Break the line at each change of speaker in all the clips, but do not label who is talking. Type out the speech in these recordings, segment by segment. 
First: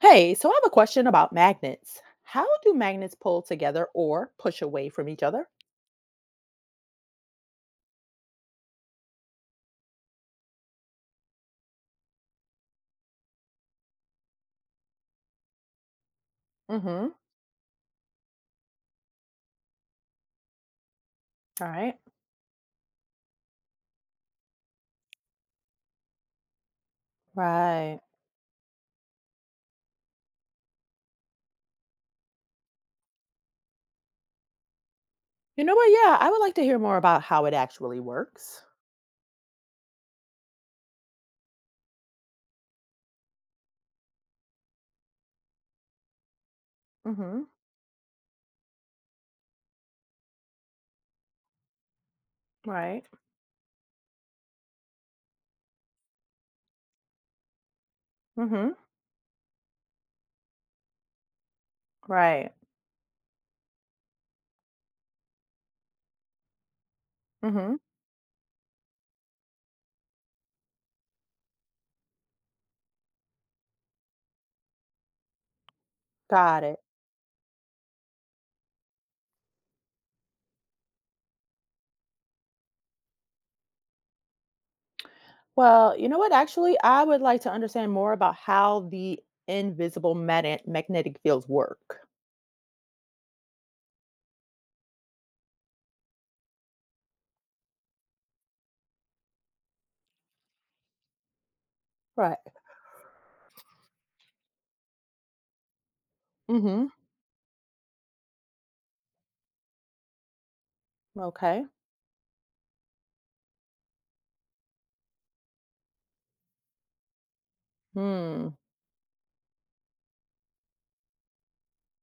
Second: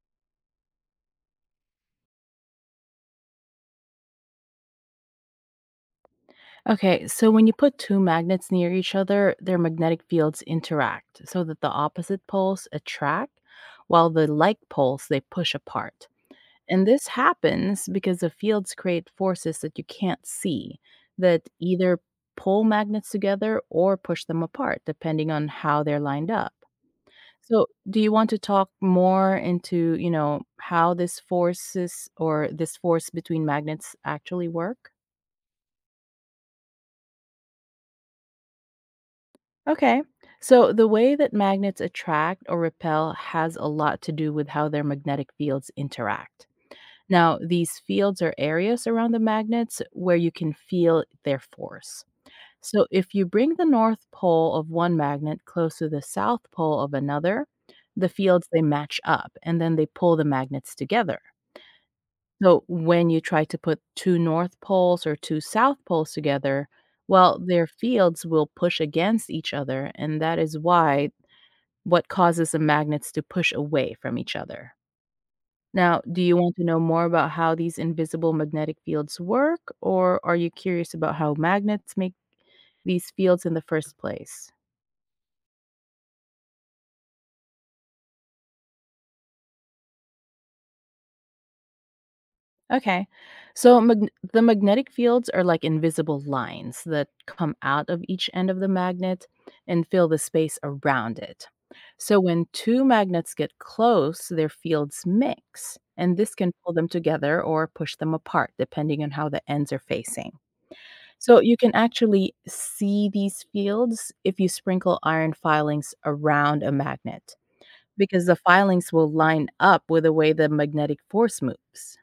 Hey, so I have a question about magnets. How do magnets pull together or push away from each other?
Okay, so when you put two magnets near each other, their magnetic fields interact so that the opposite poles attract while the like poles they push apart. And
Mm-hmm.
this
All
happens because the fields create forces that you can't see that
right.
either pull magnets together or push them apart depending on how they're lined up. So, do
Right.
you want to talk more into, how this forces or this force between magnets actually work?
You know what? Yeah, I would like to hear more about how it actually works.
Okay. So the way that magnets attract or repel has a lot to do with how their magnetic fields interact. Now,
Mm-hmm.
these fields are areas around the magnets where you can feel their force. So
Right.
if you bring the north pole of one magnet close to the south pole of another, the fields they
Mm-hmm.
match up and then they pull the magnets together.
Right.
So when you try to put two north poles or two south poles together, well, their
Mm-hmm.
fields will push against each other, and that is why what causes the magnets to push away from each other. Now, do you want
Got
to
it.
know more about how these invisible magnetic fields work, or are you curious about how magnets make these fields in the first place?
Well, you know what? Actually, I would like to understand more about how the invisible magnetic fields work.
Okay, so the magnetic fields are like invisible lines that come out of each end of the magnet and fill the space around it. So,
Right.
when two magnets get close, their fields mix, and this can pull
Mm-hmm.
them together or push them apart, depending on how the ends are facing. So you
Okay.
can actually see these fields if you sprinkle iron filings around a magnet, because the
Hmm.
filings will line up with the way the magnetic force moves.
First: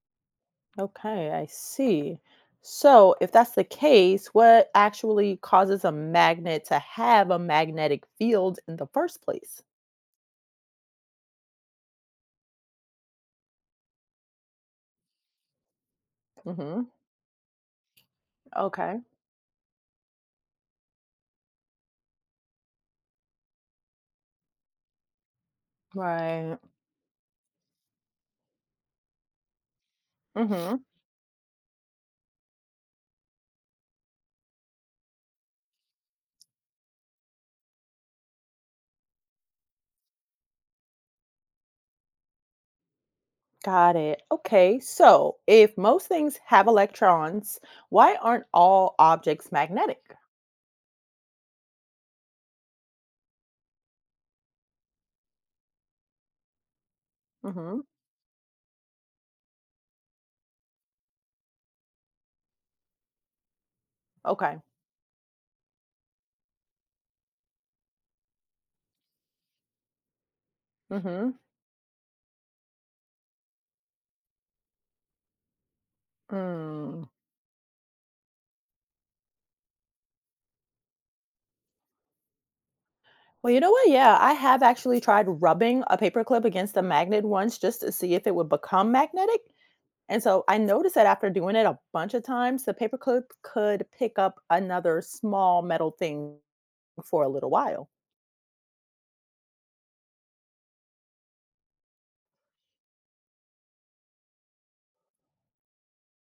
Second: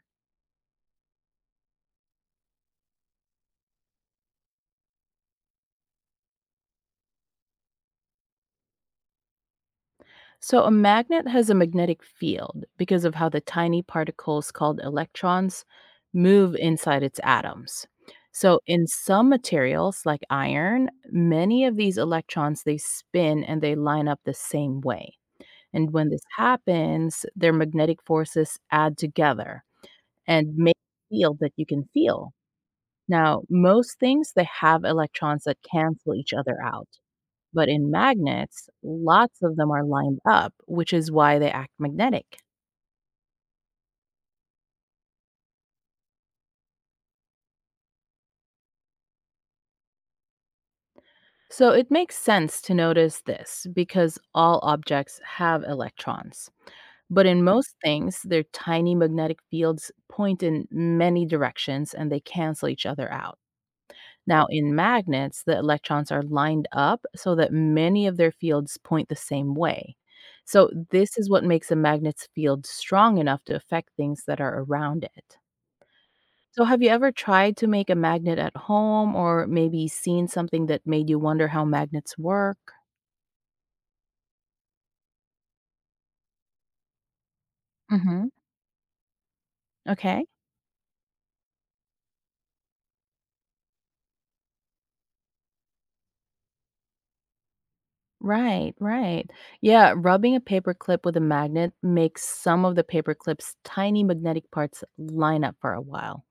Okay, I see. So, if that's the case, what actually causes a magnet to have a magnetic field in the first place?
So a magnet has a magnetic field because of how the tiny particles called electrons move
Mm-hmm.
inside its atoms. So in
Okay,
some materials like iron, many of these electrons they spin and they line up the same way. And when this
right.
happens, their magnetic forces add together and
Mm-hmm.
make it feel that you can feel. Now, most things they have electrons that cancel each other out. But in magnets, lots of them are lined up, which is why they act magnetic.
Got it. Okay, so if most things have electrons, why aren't all objects magnetic?
So it makes sense to notice this because all objects have electrons. But in most
Mm-hmm.
things, their tiny magnetic fields point in many directions and they cancel each other out. Now,
Okay.
in magnets, the electrons are lined up so that many of their fields point the same way. So, this is
Mm-hmm.
what makes a magnet's field strong enough to affect things that are around it. So, have you
Mm.
ever tried to make a magnet at home or maybe seen something that made you wonder how magnets work?
Well, you know what? Yeah, I have actually tried rubbing a paperclip against a magnet once just to see if
Hmm.
it would become magnetic. And
Okay.
so I noticed that after doing it a bunch of times, the paperclip could pick up another small metal thing for a little while.
Right, right. Yeah, rubbing a paper clip with a magnet makes some of the paper clip's tiny magnetic parts line up for a while.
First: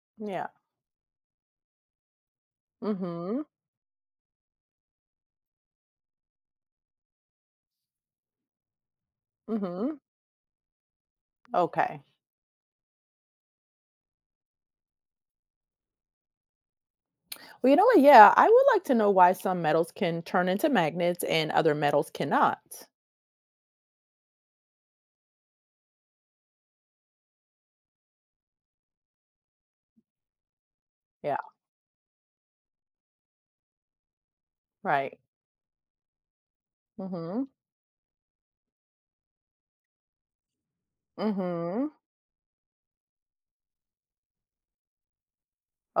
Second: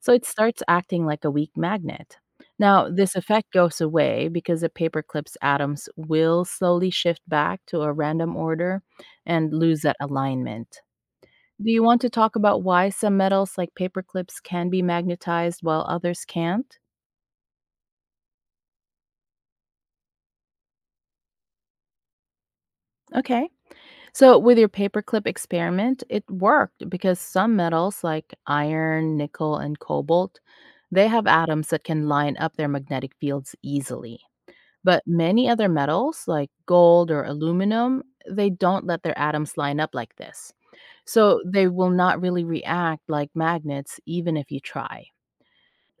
So it
Yeah.
starts acting like a weak magnet. Now, this
Mhm.
effect goes away because the paper clip's atoms will slowly shift back to a random order and lose that
Mhm.
alignment. Do you
Okay.
want to talk about why some metals like paper clips can be magnetized while others can't?
Well, you know what? Yeah, I would like to know why some metals can turn into magnets and other metals cannot.
Okay. So, with your paperclip experiment, it worked because some metals like iron, nickel, and cobalt, they have
Yeah,
atoms that can line up their magnetic fields easily. But
right.
many other metals like gold or
Mhm.
aluminum, they don't let their atoms line up like this. So, they
Mhm.
will not really react like magnets even if you try.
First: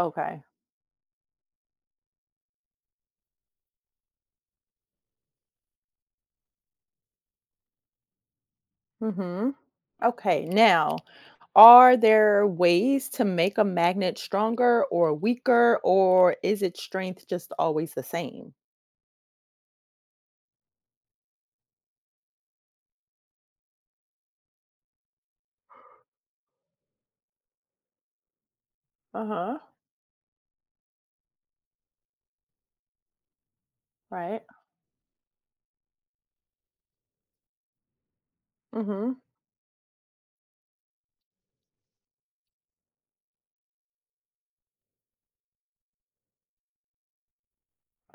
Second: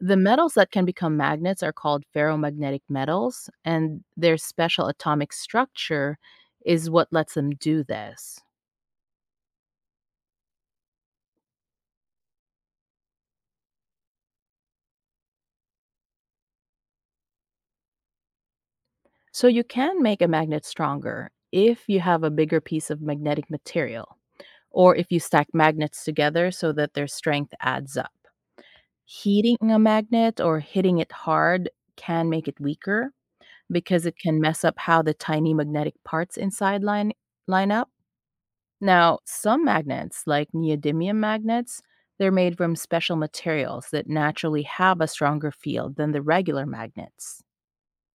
The metals that can become magnets are called ferromagnetic metals, and their special atomic structure is what lets them do this.
Mhm. Okay. Now, are there ways to make a magnet stronger or weaker or is its strength just always the same?
So you can make a magnet stronger if you have a bigger piece of magnetic material or if you stack magnets together so that their strength adds up. Heating
Uh-huh.
a magnet or hitting it hard can make it weaker because it can
Right.
mess up how the tiny magnetic parts inside line up.
Mm-hmm.
Now, some magnets like neodymium magnets, they're made from special materials that naturally have a stronger field than the regular magnets.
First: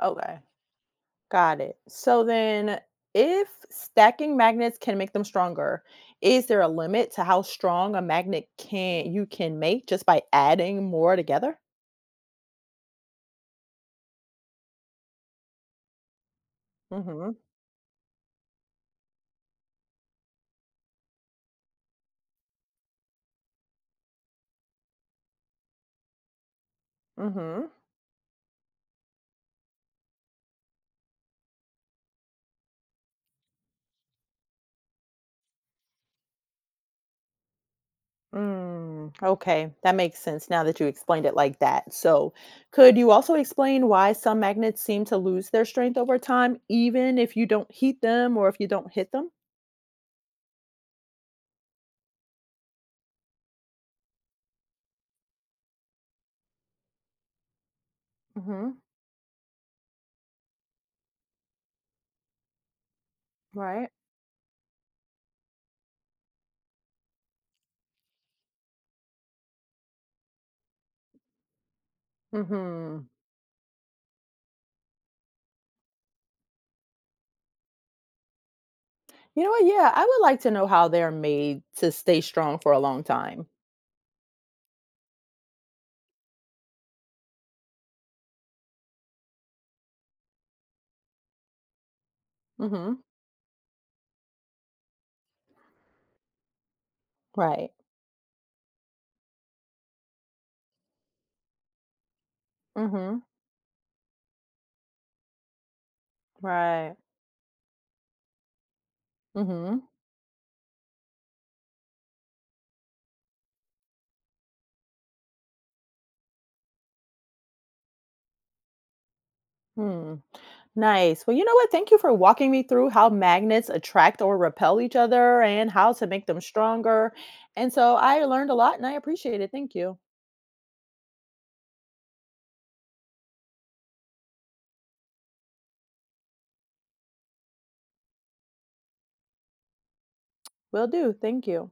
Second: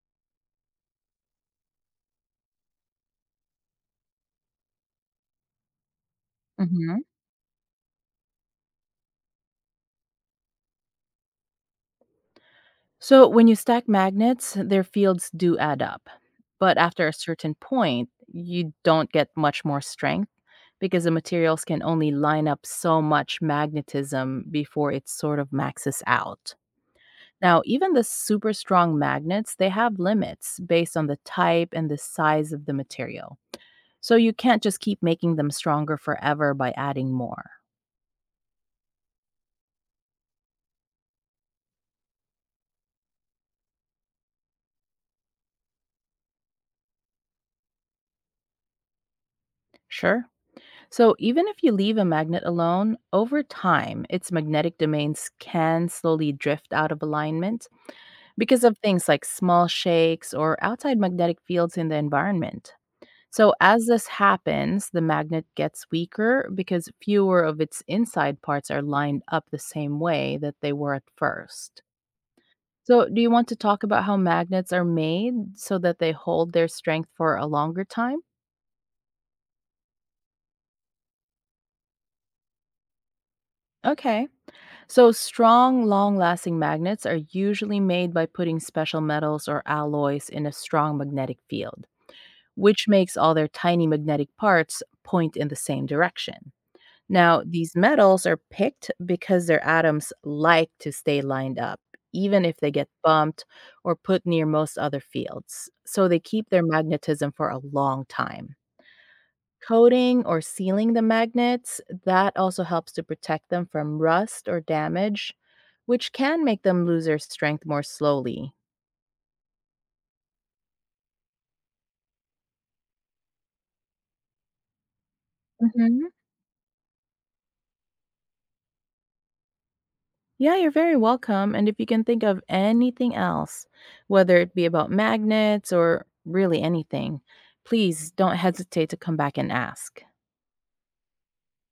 Okay. Got it. So then, if stacking magnets can make them stronger, is there a
Mhm.
limit to how strong a magnet can you can make just by adding more together?
So, when you stack magnets, their fields do add up. But after a
Mm-hmm.
certain point, you don't get much more strength because the materials can only line up so much magnetism before it sort of maxes out. Now,
Mm-hmm.
even the super strong magnets, they have limits based on the type and the size of the material. So, you can't just keep making them stronger forever by adding more.
Mm, okay, that makes sense now that you explained it like that. So, could you also explain why some magnets seem to lose their strength over time, even if you don't heat them or if you don't hit them?
Sure, so, even if you leave a magnet alone, over time, its magnetic domains can slowly drift out of alignment because
Mm-hmm.
of things like small shakes or outside magnetic fields in the environment. So, as
Right.
this happens, the magnet gets weaker because fewer of its inside parts are lined up the same way that they were at first.
Mm-hmm.
So, do you want to talk about how magnets are made so that they hold their strength for a longer time?
You know what? Yeah, I would like to know how they're made to stay strong for a long time.
Okay. So, strong, long lasting magnets are usually made by putting special metals or alloys in a strong magnetic field, which
Mhm.
makes all their tiny magnetic parts point in the same direction. Now,
Right.
these metals are picked because their atoms like to stay lined up, even if they get
Mhm.
bumped or put near most other fields. So, they keep their
Right.
magnetism for a long time.
Mhm.
Coating or sealing the magnets, that also helps to protect them from rust or damage, which can make them lose their strength more slowly.
Hmm. Nice. Well, you know what? Thank you for walking me through how magnets attract or repel each other and how to
Hmm.
make them stronger. And so I learned a lot and I appreciate it. Thank you.
Yeah, you're very welcome. And if you can think of anything else, whether it be about magnets or really anything, please don't hesitate to come back and ask.
Will do. Thank you.